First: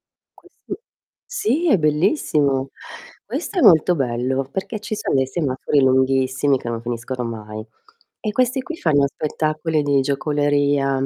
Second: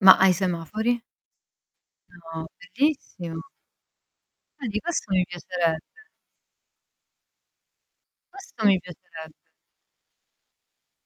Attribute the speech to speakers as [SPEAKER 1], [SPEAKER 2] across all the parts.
[SPEAKER 1] Ma ai
[SPEAKER 2] Così
[SPEAKER 1] semafori?
[SPEAKER 2] sì, è
[SPEAKER 1] No,
[SPEAKER 2] bellissimo.
[SPEAKER 1] bellissimo.
[SPEAKER 2] Questo è molto bello
[SPEAKER 1] Vedi,
[SPEAKER 2] perché ci
[SPEAKER 1] questo
[SPEAKER 2] son
[SPEAKER 1] mi
[SPEAKER 2] dei semafori
[SPEAKER 1] piacerebbe.
[SPEAKER 2] lunghissimi, che non finiscono mai, e questi
[SPEAKER 1] Questo
[SPEAKER 2] qui
[SPEAKER 1] mi
[SPEAKER 2] fanno
[SPEAKER 1] piacerebbe.
[SPEAKER 2] spettacoli di giocoleria,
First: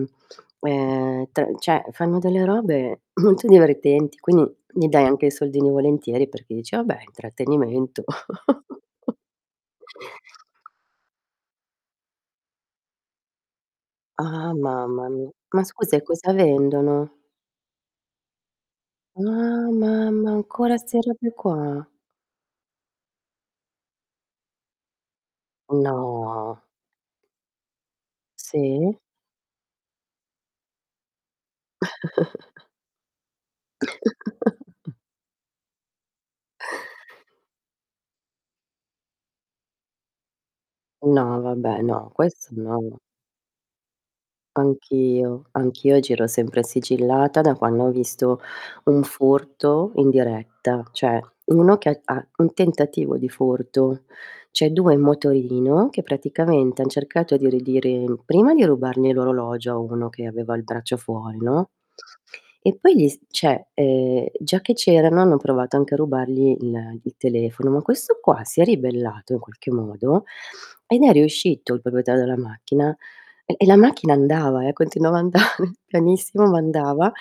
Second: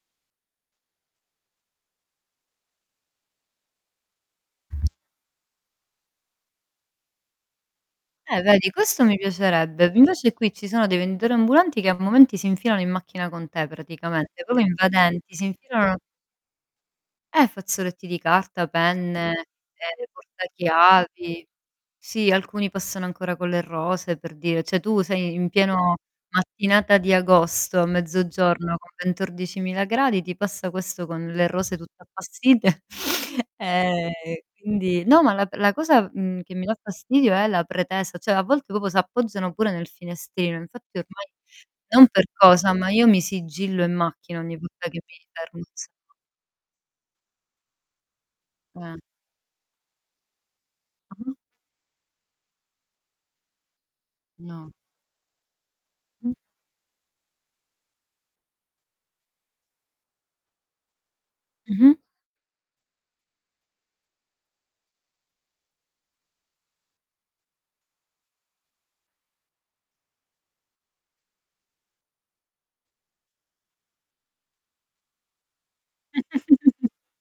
[SPEAKER 2] ehm, te cioè fanno delle robe molto divertenti, quindi gli dai anche i soldini volentieri perché dici: "Ah beh, è intrattenimento".
[SPEAKER 1] Eh vedi, questo mi piacerebbe. Invece qui ci sono dei venditori ambulanti che a momenti si infilano in macchina con te praticamente,
[SPEAKER 2] Ah,
[SPEAKER 1] proprio
[SPEAKER 2] mamma mia.
[SPEAKER 1] invadenti, si
[SPEAKER 2] Ma scusa
[SPEAKER 1] infilano
[SPEAKER 2] e cosa vendono?
[SPEAKER 1] Eh, fazzoletti di carta, penne,
[SPEAKER 2] Ah,
[SPEAKER 1] ehm,
[SPEAKER 2] mamma, ancora 'ste robe
[SPEAKER 1] portachiavi.
[SPEAKER 2] qua?
[SPEAKER 1] Sì, alcuni passano ancora con le rose per dire, cioè tu sei in pieno
[SPEAKER 2] No.
[SPEAKER 1] mattinata di agosto, a mezzogiorno, con
[SPEAKER 2] Sì.
[SPEAKER 1] ventordici mila gradi, ti passa questo con le rose tutte appassite. Ehm, e quindi no ma la p la cosa, mhmm, che mi dà fastidio è la pretesa, cioè a volte proprio s'appoggiano pure nel finestrino, infatti ormai
[SPEAKER 2] No, vabbè,
[SPEAKER 1] non
[SPEAKER 2] no,
[SPEAKER 1] per
[SPEAKER 2] questo
[SPEAKER 1] cosa,
[SPEAKER 2] no,
[SPEAKER 1] ma
[SPEAKER 2] no.
[SPEAKER 1] io mi sigillo in macchina ogni volta che mi
[SPEAKER 2] Anch'io,
[SPEAKER 1] fermo al
[SPEAKER 2] anch'io
[SPEAKER 1] sema
[SPEAKER 2] giro sempre sigillata da quando ho visto
[SPEAKER 1] Eh.
[SPEAKER 2] un furto in diretta, cioè
[SPEAKER 1] Mh-mh.
[SPEAKER 2] uno che ha ha un tentativo di furto: cioè
[SPEAKER 1] No.
[SPEAKER 2] 2 in motorino che
[SPEAKER 1] Mh.
[SPEAKER 2] praticamente han cercato di ridire prima di rubargli l'orologio a uno che aveva il braccio fuori, no,
[SPEAKER 1] Mh-mh.
[SPEAKER 2] e poi gli s cioè, ehm, già che c'erano, hanno provato anche a rubargli il il telefono, ma questo qua si è ribellato in qualche modo ed è riuscito, il proprietario della macchina, e e la macchina andava eh, continuava a andare, pianissimo, ma andava;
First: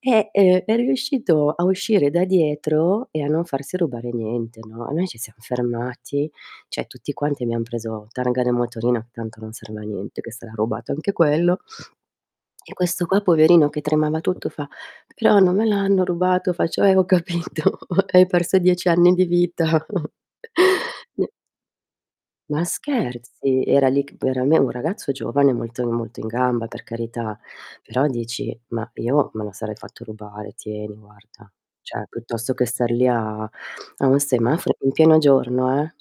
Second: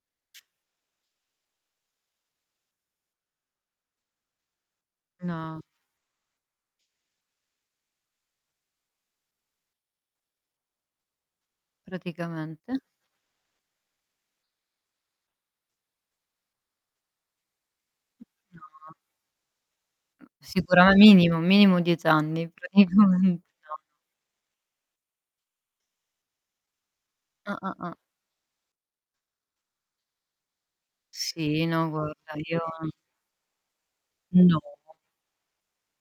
[SPEAKER 2] e, ehm, è riuscito a uscire da dietro e a non farsi rubare niente, no. E noi ci siam
[SPEAKER 1] No.
[SPEAKER 2] fermati, cioè tutti quanti abbiam preso targa del motorino- tanto non serve a niente, che sarà rubato anche quello- e
[SPEAKER 1] Praticamente.
[SPEAKER 2] questo qua poverino che tremava tutto fa: "Però non me l'hanno rubato". Faccio: "Eh, ho capito, hai perso 10
[SPEAKER 1] No.
[SPEAKER 2] anni di vita!"
[SPEAKER 1] Mh, sicurame
[SPEAKER 2] N
[SPEAKER 1] minimo, minimo 10 anni,
[SPEAKER 2] Ma
[SPEAKER 1] praticamen
[SPEAKER 2] scherzi?
[SPEAKER 1] no.
[SPEAKER 2] Era lì ch era m un ragazzo giovane, molto molto in gamba per carità,
[SPEAKER 1] Ah, ah, ah.
[SPEAKER 2] però dici: "Mah, io me la sarei fatto rubare: tieni, guarda".
[SPEAKER 1] Sì, no,
[SPEAKER 2] Cioè,
[SPEAKER 1] guarda
[SPEAKER 2] piuttosto
[SPEAKER 1] io
[SPEAKER 2] che star lì a a a un
[SPEAKER 1] No.
[SPEAKER 2] semaforo in pieno giorno eh,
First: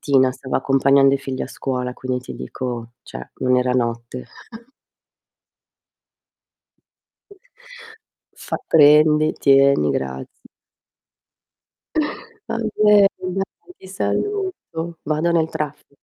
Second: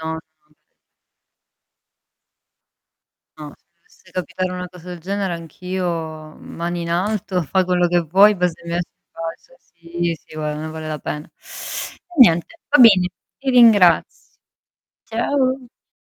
[SPEAKER 1] No [unintelligible]
[SPEAKER 2] stava accompagnando i figli a scuola, quindi ti dico cioè,
[SPEAKER 1] No,
[SPEAKER 2] non era
[SPEAKER 1] se dovesse
[SPEAKER 2] notte.
[SPEAKER 1] capitare una cosa del genere anch'io mani in alto, fa quello che vuoi,
[SPEAKER 2] Fa:
[SPEAKER 1] basta mi lasci in
[SPEAKER 2] "Prendi,
[SPEAKER 1] pace.
[SPEAKER 2] tieni,
[SPEAKER 1] Sì,
[SPEAKER 2] graz"
[SPEAKER 1] sì, gua non ne vale la pena. E
[SPEAKER 2] Va
[SPEAKER 1] niente, va
[SPEAKER 2] bene
[SPEAKER 1] bene. Ti
[SPEAKER 2] dai, ti
[SPEAKER 1] ringraz
[SPEAKER 2] saluto, vado nel
[SPEAKER 1] Ciao.
[SPEAKER 2] traffi